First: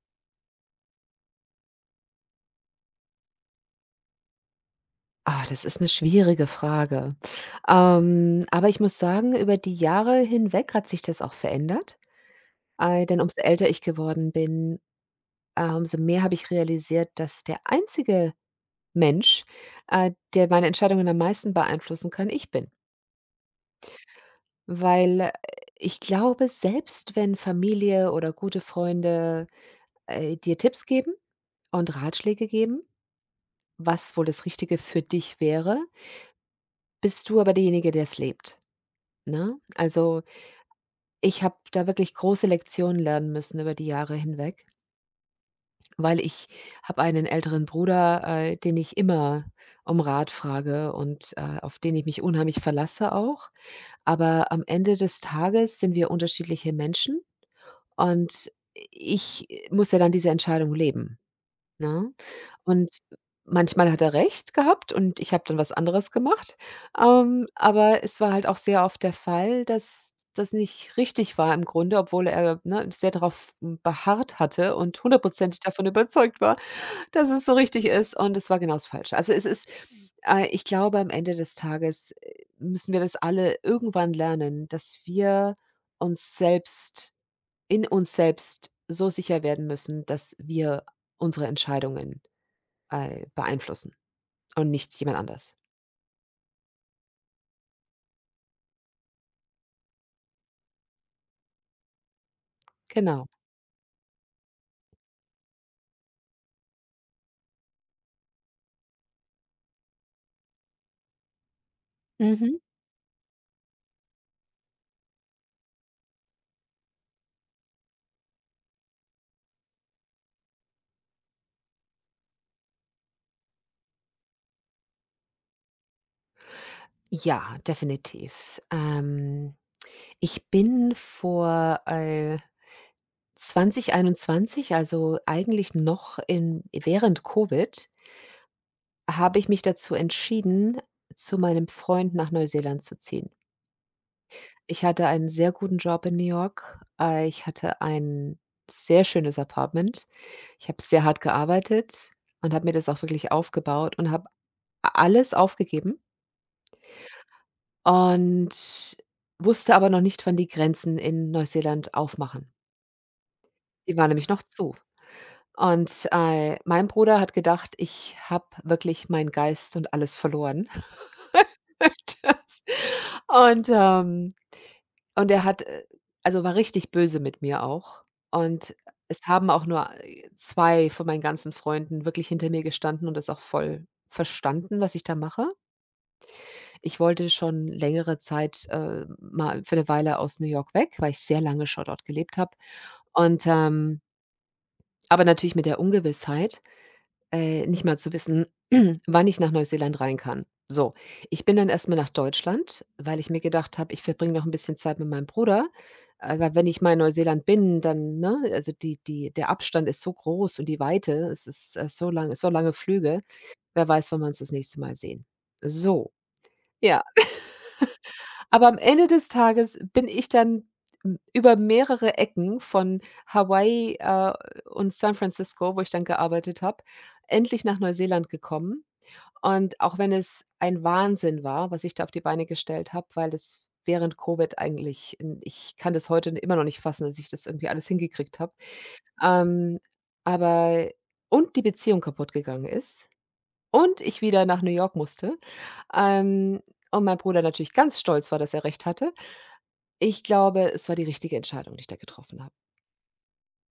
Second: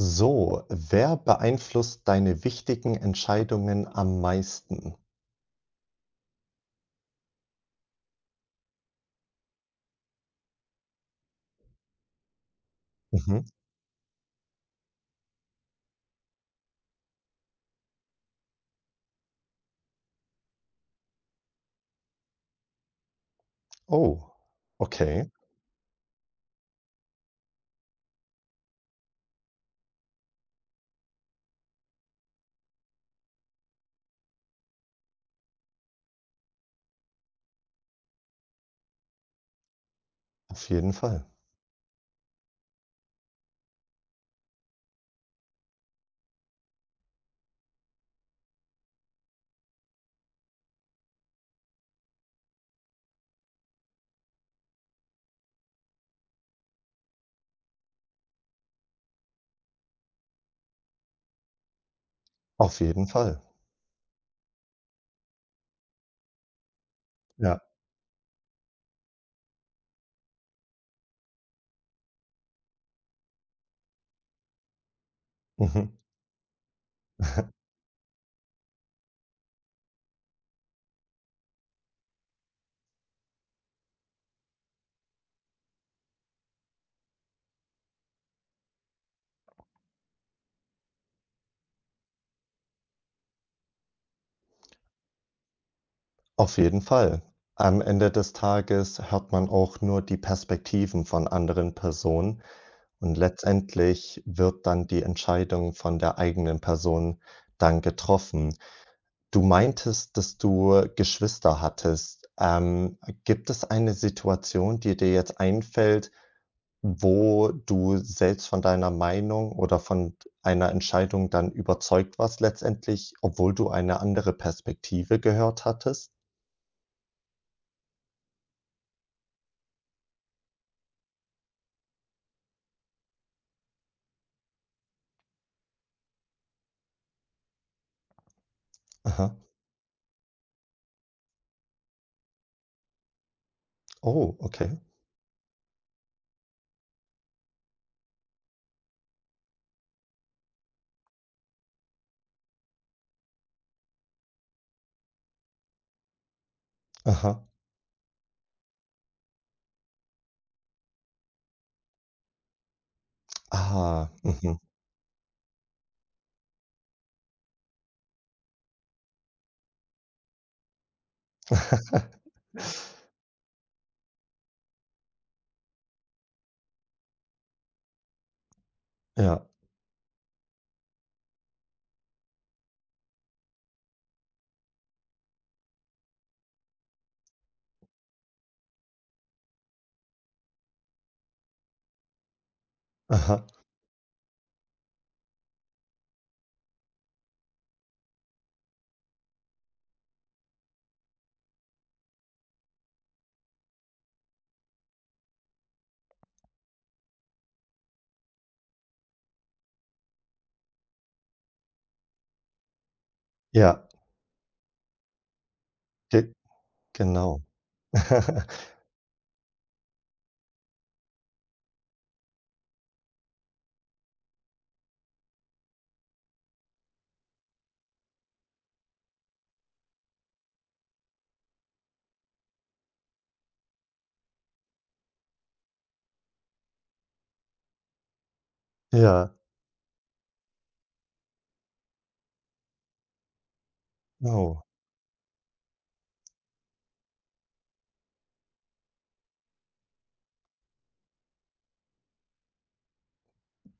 So, wer beeinflusst deine wichtigen Entscheidungen am meisten? Ah, das ist eine schwierige Frage. Aber ich muss sagen, über die Jahre hinweg hat sich das auch verändert. Ei, denn umso Mhm. älter ich geworden bin, umso mehr habe ich realisiert, dass der einzige Mensch, der meine Entscheidungen am meisten beeinflussen kann, ich bin. Oh, Weil, okay, ich glaube, selbst wenn Familie oder gute Freunde, dir Tipps geben und Ratschläge geben, was wohl das Richtige für dich wäre, bist du aber derjenige, der es lebt, ne? Also. auf jeden Fall. Ich habe da wirklich große Lektionen lernen müssen über die Jahre hinweg, weil ich habe einen älteren Bruder, den ich immer um Rat frage und, auf den ich mich unheimlich verlasse auch. Aber am Ende des Tages sind wir unterschiedliche Menschen und ich muss ja dann diese Entscheidung leben, ne? Auf Und jeden Fall. manchmal hat er recht gehabt und ich habe dann was anderes gemacht. Ja. Aber es war halt auch sehr oft der Fall, dass das nicht richtig war im Grunde, obwohl er, ne, sehr darauf beharrt hatte und hundertprozentig davon Mhm. überzeugt war, dass es so richtig ist und es war genau das Falsche. Also, es ist ich glaube, am Ende des Tages, müssen wir das alle irgendwann lernen, dass wir uns selbst in uns selbst so sicher werden müssen, dass wir unsere Entscheidungen Ei beeinflussen und nicht jemand anders. Auf jeden Fall. Am Ende des Tages hört man auch nur die Perspektiven von anderen Personen und Genau. letztendlich wird dann die Entscheidung von der eigenen Person dann getroffen. Du meintest, dass du Geschwister hattest. Mhm. Gibt es eine Situation, die dir jetzt einfällt, wo du selbst von deiner Meinung oder von einer Entscheidung dann überzeugt warst letztendlich, obwohl du eine andere Perspektive gehört hattest? Ja, definitiv. Ich bin vor, 2021, also eigentlich noch in während Covid, Aha. habe ich mich dazu entschieden, zu meinem Freund nach Neuseeland zu ziehen. Oh, okay. Ich hatte einen sehr guten Job in New York. Ich hatte ein sehr schönes Apartment. Ich habe sehr hart gearbeitet und habe mir das auch wirklich aufgebaut und habe alles aufgegeben. Aha. Und wusste aber noch nicht, wann die Grenzen in Neuseeland aufmachen. Die waren Ah, nämlich noch mhm. zu. Und, mein Bruder hat gedacht, ich habe wirklich meinen Geist und alles verloren. Das und, ähm und er hat, also, war richtig böse mit mir auch. Und es Ja, haben auch nur, 2 von meinen ganzen Freunden wirklich hinter mir gestanden und das auch voll verstanden, was ich da mache. Ich wollte schon längere Zeit, mal für eine Weile aus New York weg, weil ich sehr lange schon dort gelebt habe. Und, aha. Aber natürlich mit der Ungewissheit, nicht mal zu wissen, wann ich nach Neuseeland rein kann. So, ich bin dann erst mal nach Deutschland, weil ich mir gedacht habe, ich verbringe noch ein bisschen Zeit mit meinem Bruder, weil wenn ich mal in Neuseeland bin, dann ne, also die die der Abstand ist so groß und die Weite, es ist, so lange Flüge. Ja, Wer weiß, wann wir uns das nächste Mal sehen. So, ge ja. genau. Aber am Ende des Tages bin ich dann m über mehrere Ecken von Hawaii, und San Francisco, wo ich dann gearbeitet habe, endlich nach Neuseeland gekommen. Und auch wenn es ein Wahnsinn war, was ich da auf die Beine gestellt habe, weil es während Covid eigentlich n ich kann das heute immer noch nicht fassen, dass ich das irgendwie alles hingekriegt habe. Ja, Ähm, aber und die Beziehung kaputt gegangen ist und ich wieder nach oh. New York musste, ähm, und mein Bruder natürlich ganz stolz war, dass er recht hatte. Ich glaube, es war die richtige Entscheidung, die ich da getroffen habe.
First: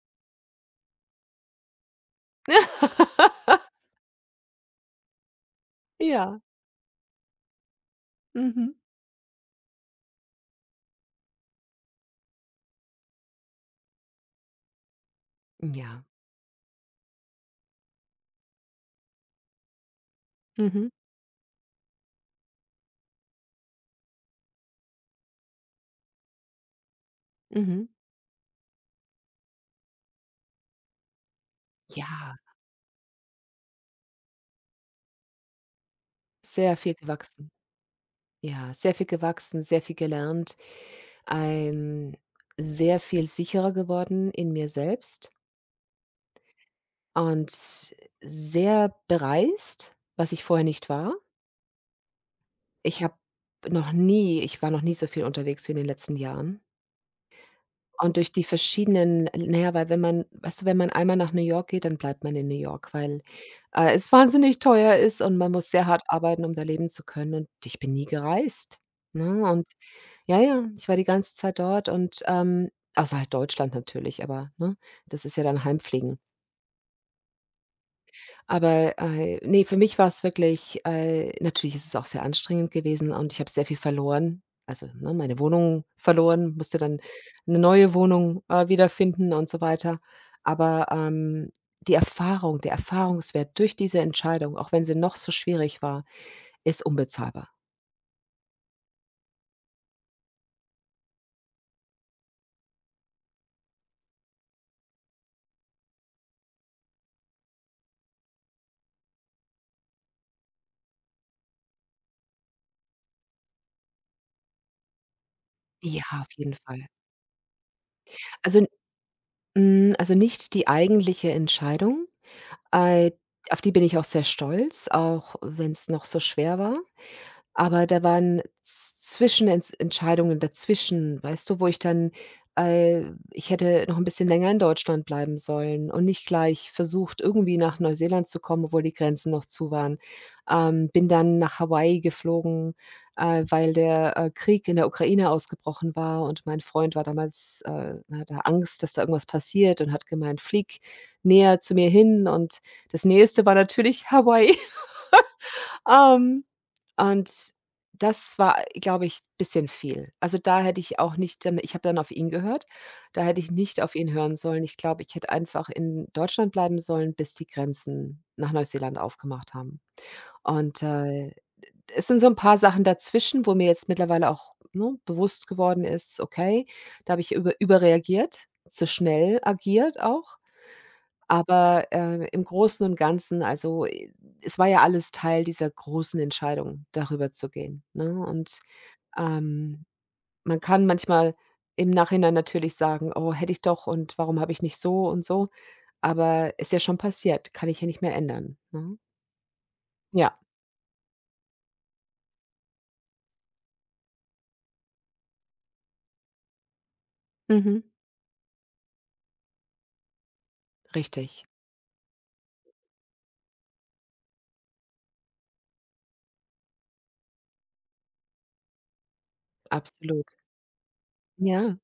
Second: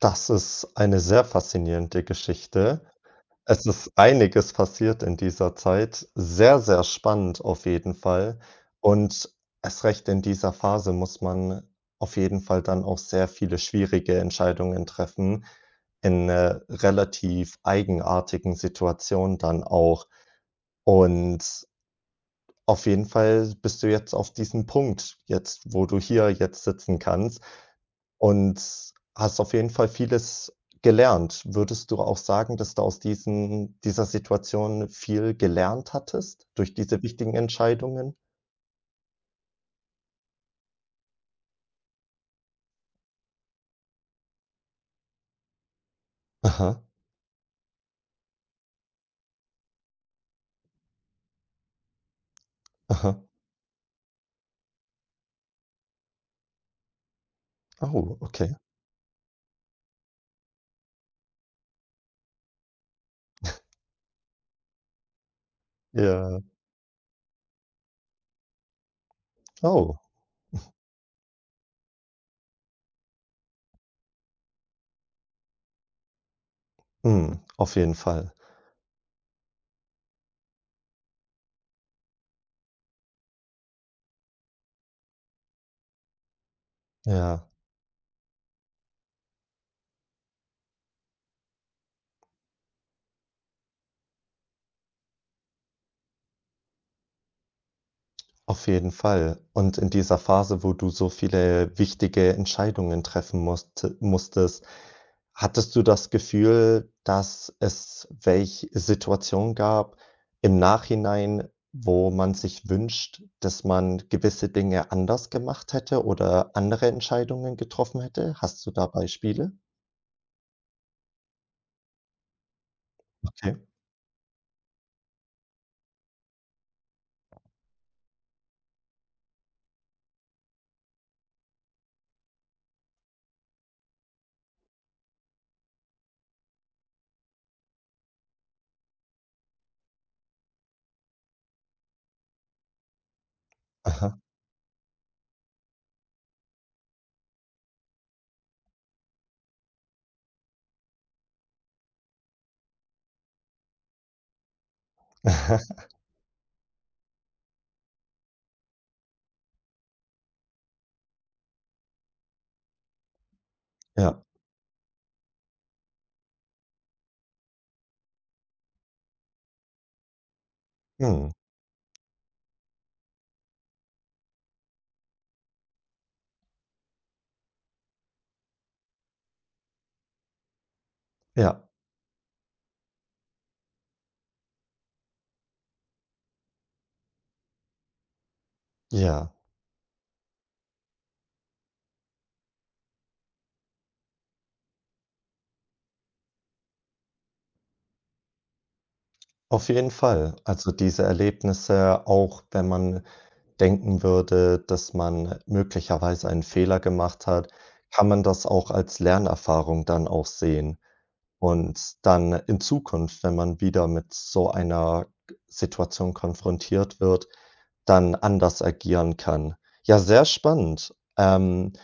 Das ist eine sehr faszinierende Geschichte. Es ist einiges passiert in dieser Zeit. Ja. Sehr, sehr spannend auf jeden Fall. Mhm. Und erst recht in dieser Phase muss man auf jeden Fall dann auch sehr viele schwierige Entscheidungen treffen, Ja. in, relativ eigenartigen Situationen dann auch. Mhm. Und auf jeden Fall bist du jetzt auf diesem Punkt jetzt, wo du hier jetzt sitzen kannst. Mhm. Und hast auf jeden Fall vieles gelernt. Würdest du auch Ja, sagen, dass du aus diesen dieser Situation viel gelernt hattest durch sehr viel diese wichtigen gewachsen. Entscheidungen? Ja, sehr viel gewachsen, sehr viel gelernt. Ähm, Sehr viel sicherer geworden in mir selbst Aha, und sehr bereist, was ich vorher nicht war. Ich habe aha. ich war noch nie so viel unterwegs wie in den letzten Jahren. Und Oh, durch die okay. verschiedenen, naja, weil wenn man weißt du, wenn man einmal nach New York geht, dann bleibt man in New York, weil, es wahnsinnig teuer ist und man muss sehr hart Ja. arbeiten, um da leben zu können und ich bin nie gereist, ne? Und Oh, ja, ja, ich war die ganze Zeit dort und, außer halt Deutschland natürlich, aber, ne, das ist ja dann Heimfliegen. mhm, auf jeden Fall. Aber, ne, für mich war es wirklich natürlich ist es auch sehr anstrengend gewesen und ich habe sehr viel verloren. Also, ne, meine Wohnung verloren, musste dann Ja. eine neue Wohnung, wiederfinden und so weiter. Aber, die Erfahrung der Erfahrungswert durch diese Entscheidung, auch wenn sie noch so schwierig war, ist unbezahlbar. Auf jeden Fall. Und in dieser Phase, wo du so viele wichtige Entscheidungen treffen musstest, hattest du das Gefühl, dass es welche Situationen gab im Nachhinein, wo man sich wünscht, dass man gewisse Dinge anders gemacht Ja, hätte auf oder jeden Fall. andere Entscheidungen getroffen hätte? Also, Hast du da Beispiele? also, nicht die eigentliche Entscheidung, äh, Okay. auf die bin ich auch sehr stolz, auch wenn es noch so schwer war. Aber da waren Z Zwischenentz Entscheidungen dazwischen, weißt du, wo ich dann äh, ich hätte noch ein bisschen länger in Deutschland bleiben sollen und nicht gleich versucht, irgendwie nach Neuseeland zu kommen, obwohl die Grenzen noch zu waren. Bin dann nach Hawaii geflogen, weil der, Aha. Krieg in der Ukraine ausgebrochen war und mein Freund war damals hatte Angst, dass da irgendwas passiert und hat gemeint: „Flieg näher zu mir hin“, und das Nächste war natürlich Hawaii. Ähm und das war, glaube ich, bisschen viel. Also, da hätte ich auch nicht dann ich habe dann auf ihn gehört, da hätte ich nicht auf ihn Ja. hören sollen. Ich glaube, ich hätte einfach in Deutschland bleiben sollen, bis die Grenzen nach Neuseeland aufgemacht haben. Und, Mhm. Es sind so ein paar Sachen dazwischen, wo mir jetzt mittlerweile auch, ne, bewusst geworden ist: „Okay, da habe ich überreagiert, zu schnell agiert auch.“ Ja. Aber, im Großen und Ganzen, also, es war ja alles Teil dieser großen Entscheidung, darüber zu gehen, ne? Und, Ja. ähm, man kann manchmal im Nachhinein natürlich sagen: „Oh, hätte ich doch und warum habe ich nicht so und so?“ Aber ist ja schon passiert, kann ich ja nicht mehr ändern, ne? Auf jeden Ja, Fall. Also diese Erlebnisse, auch wenn man denken würde, dass man möglicherweise einen Fehler gemacht hat, mhm, kann man das auch als Lernerfahrung dann auch sehen. richtig, Und dann in Zukunft, wenn man wieder mit so einer Situation konfrontiert wird, dann anders agieren kann. Ja, sehr absolut. spannend. Ja,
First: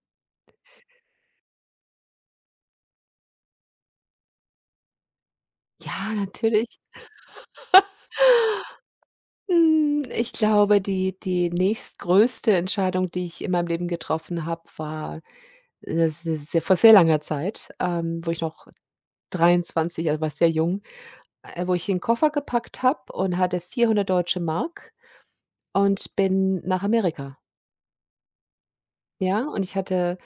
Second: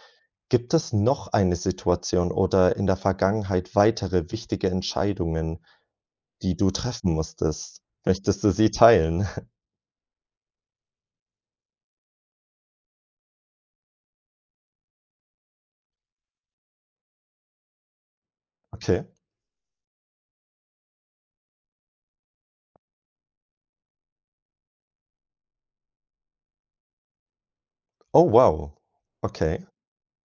Gibt es noch eine Situation oder in der Vergangenheit weitere wichtige Entscheidungen, ja, die du natürlich. treffen musstest? Möchtest du sie teilen? Ich glaube, die nächstgrößte Entscheidung, die ich in meinem Leben getroffen habe, war. Das ist se vor sehr langer Zeit, wo ich noch Okay. 23, also, war sehr jung, wo ich den Koffer gepackt habe und hatte 400 Deutsche Mark und bin nach Amerika, Oh, wow. ja? Und Okay. ich hatte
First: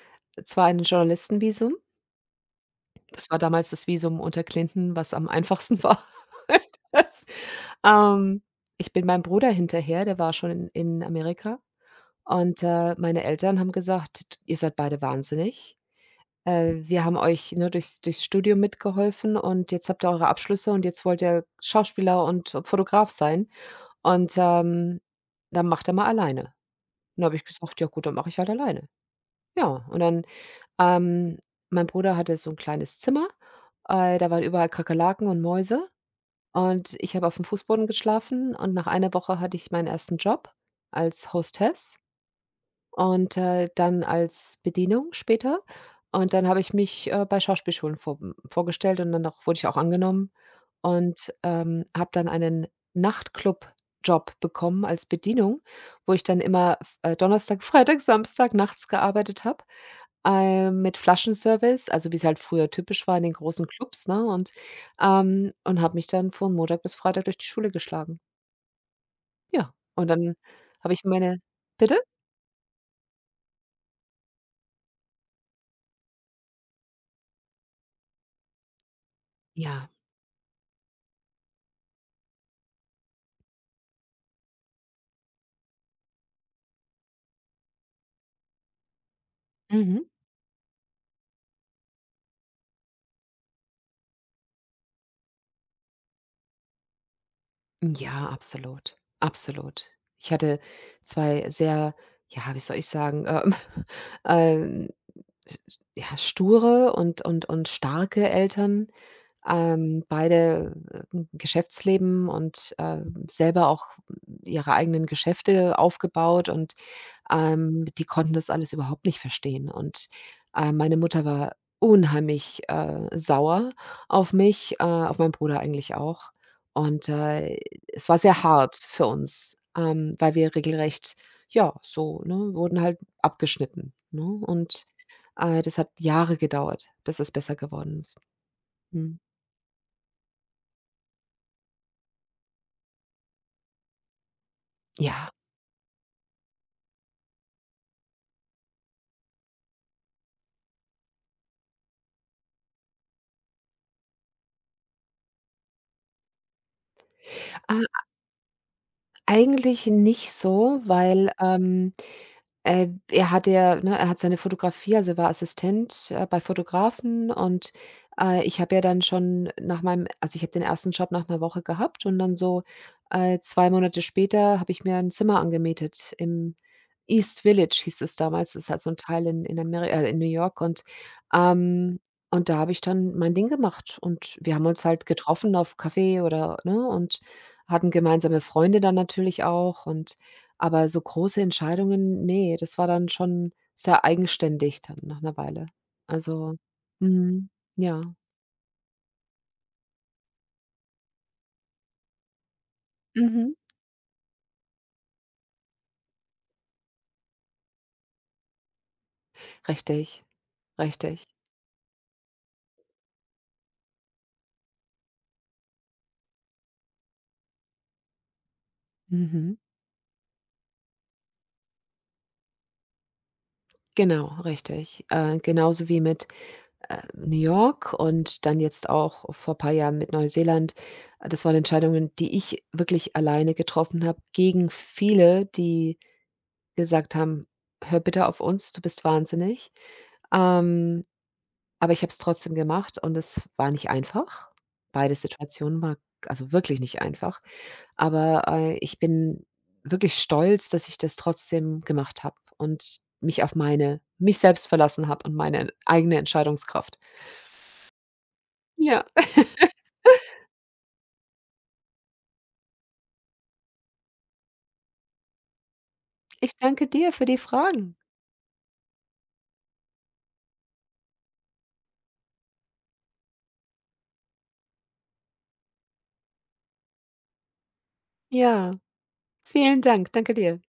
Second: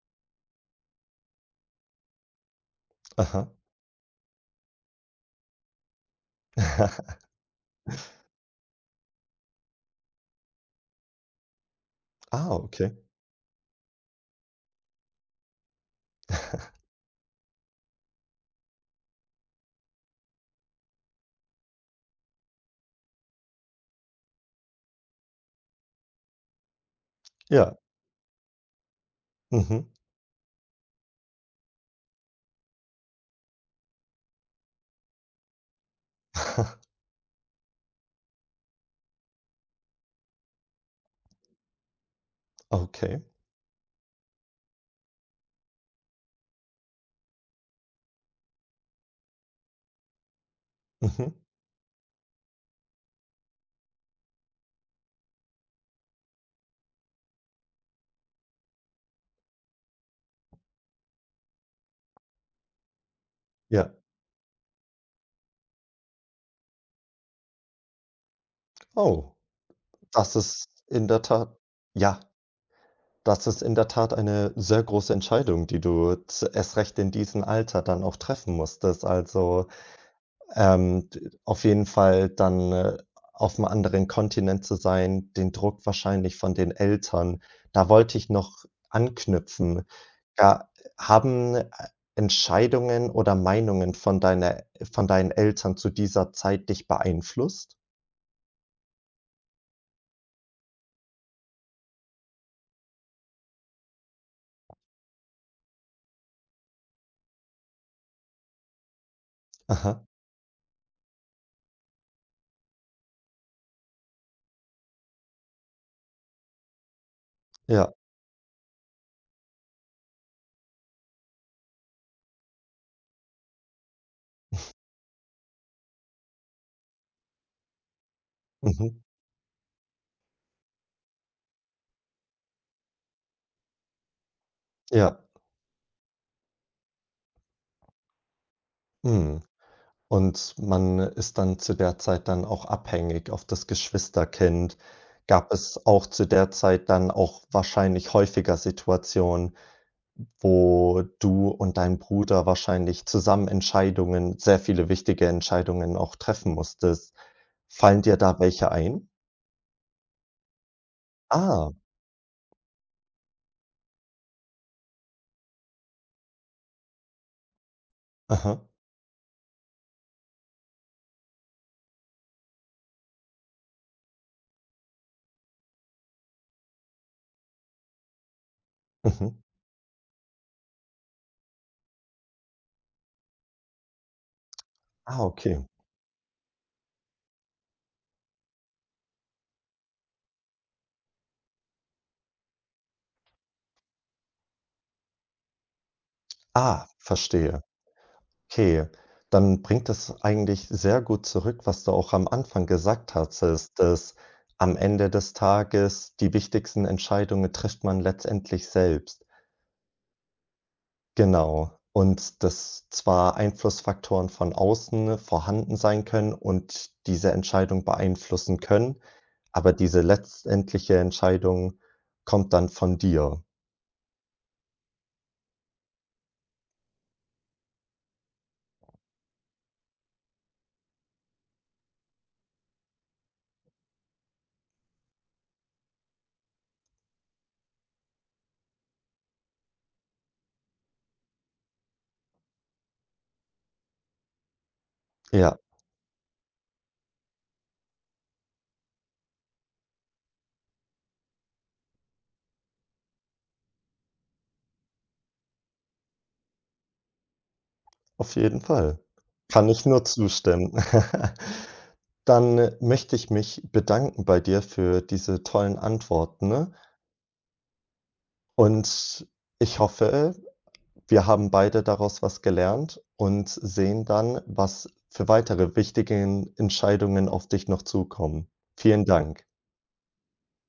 zwar ein Journalistenvisum, das war Aha. damals das Visum unter Clinton, was am einfachsten war. Das ähm, Ich bin meinem Bruder hinterher, der war schon in Amerika Ah, und, okay. meine Eltern haben gesagt: „Ihr seid beide wahnsinnig. Wir haben euch, ne, durchs Studium mitgeholfen und jetzt habt ihr eure Abschlüsse und jetzt wollt ihr Schauspieler und Fotograf sein und, dann macht er mal alleine.“ Dann habe ich Ja. gesagt: „Ja gut, dann mache ich halt alleine.“ Ja, Mhm. und dann, ähm mein Bruder hatte so ein kleines Zimmer, da waren überall Kakerlaken und Mäuse und ich habe auf dem Fußboden geschlafen und nach einer Woche hatte ich meinen ersten Job als Hostess. Okay. Und, dann als Bedienung später. Und dann habe ich mich, bei Schauspielschulen vorgestellt und dann auch wurde ich auch angenommen Mhm. und, habe dann einen Nachtclubjob bekommen als Bedienung, wo ich dann immer, Donnerstag, Freitag, Samstag nachts gearbeitet habe, mit Flaschenservice, also wie es halt früher typisch war in den großen Ja. Clubs, ne? Und habe mich dann von Montag bis Freitag durch die Schule geschlagen. Oh, Ja, und dann das ist habe ich in der meine, Tat bitte? ja, das ist in der Tat eine sehr große Entscheidung, die du z erst recht in diesem Alter dann auch treffen musstest. Also Ja. D auf jeden Fall dann, auf einem anderen Kontinent zu sein, den Druck wahrscheinlich von den Eltern. Da wollte ich noch anknüpfen. Mhm. Ja, haben, Entscheidungen oder Meinungen von deiner von deinen Eltern zu dieser Zeit dich beeinflusst? Ja, absolut, absolut. Ich hatte 2 sehr, ja, wie soll ich sagen, ähm, s s ja, sture und und starke Eltern, Aha. Beide, im Geschäftsleben und, selber auch ihre eigenen Geschäfte aufgebaut und Ja. die konnten das alles überhaupt nicht verstehen und, meine Mutter war unheimlich, sauer auf mich, auf meinen Bruder eigentlich auch. Und, es war sehr hart Mhm. für uns, weil wir regelrecht, ja, so, ne, wurden halt abgeschnitten, ne? Und, Ja. Das hat Jahre gedauert, bis es besser geworden ist. Mhm. Mhm. Und man ist dann zu der Zeit dann auch abhängig auf das Geschwisterkind. Ja, Gab es auch zu der Zeit dann auch wahrscheinlich häufiger Situationen, wo du und dein Bruder wahrscheinlich zusammen Entscheidungen sehr viele wichtige Entscheidungen auch treffen musstest. äh, Fallen dir da welche ein? eigentlich nicht so, weil, Ah, er hat ja, ne, er hat seine Fotografie, also, er war Assistent, bei Fotografen und, ich aha, habe ja dann schon nach meinem, also, ich habe den ersten Job nach einer Woche gehabt und dann so, 2 Monate später habe ich mir ein Zimmer angemietet im East Village hieß es damals. Das ist halt so ein Teil mhm. in Ameri in New York ähm und da habe ich dann mein Ding gemacht und wir haben uns halt Ah, getroffen okay. auf Kaffee oder ne, und hatten gemeinsame Freunde dann natürlich auch und, aber so große Entscheidungen, ne, das war dann schon sehr eigenständig dann nach 'ner Weile. Also, Ah, mhm, verstehe. ja. Okay, dann bringt das eigentlich sehr gut zurück, was du auch am Anfang gesagt Mhm. hattest, dass am Ende des Tages die wichtigsten Entscheidungen trifft man letztendlich selbst. Richtig, richtig. Genau. Und dass zwar Einflussfaktoren von außen vorhanden sein können und diese Entscheidung beeinflussen können, Mhm. aber diese letztendliche Entscheidung kommt dann von dir. Genau, richtig. Genauso wie mit, New York und dann jetzt auch vor paar Jahren mit Neuseeland. Das waren Entscheidungen, die ich wirklich alleine getroffen habe, gegen viele, die gesagt haben: „Hör bitte auf uns, du bist wahnsinnig.“ Ähm Aber ich habe es trotzdem gemacht und es war nicht einfach. Beide Ja, Situationen war also wirklich nicht einfach. Aber, ich bin wirklich stolz, dass ich das trotzdem gemacht habe und mich auf meine mich selbst verlassen habe und meine eigene Entscheidungskraft. auf jeden Fall. Ja, Kann ich nur zustimmen. Dann möchte ich mich bedanken bei dir für diese tollen Antworten, ich ne? danke dir für die Fragen. Und ich hoffe, wir haben beide daraus was gelernt und sehen dann, was für weitere wichtige Entscheidungen auf dich noch zukommen. Ja, Vielen Dank. vielen Dank. Danke dir.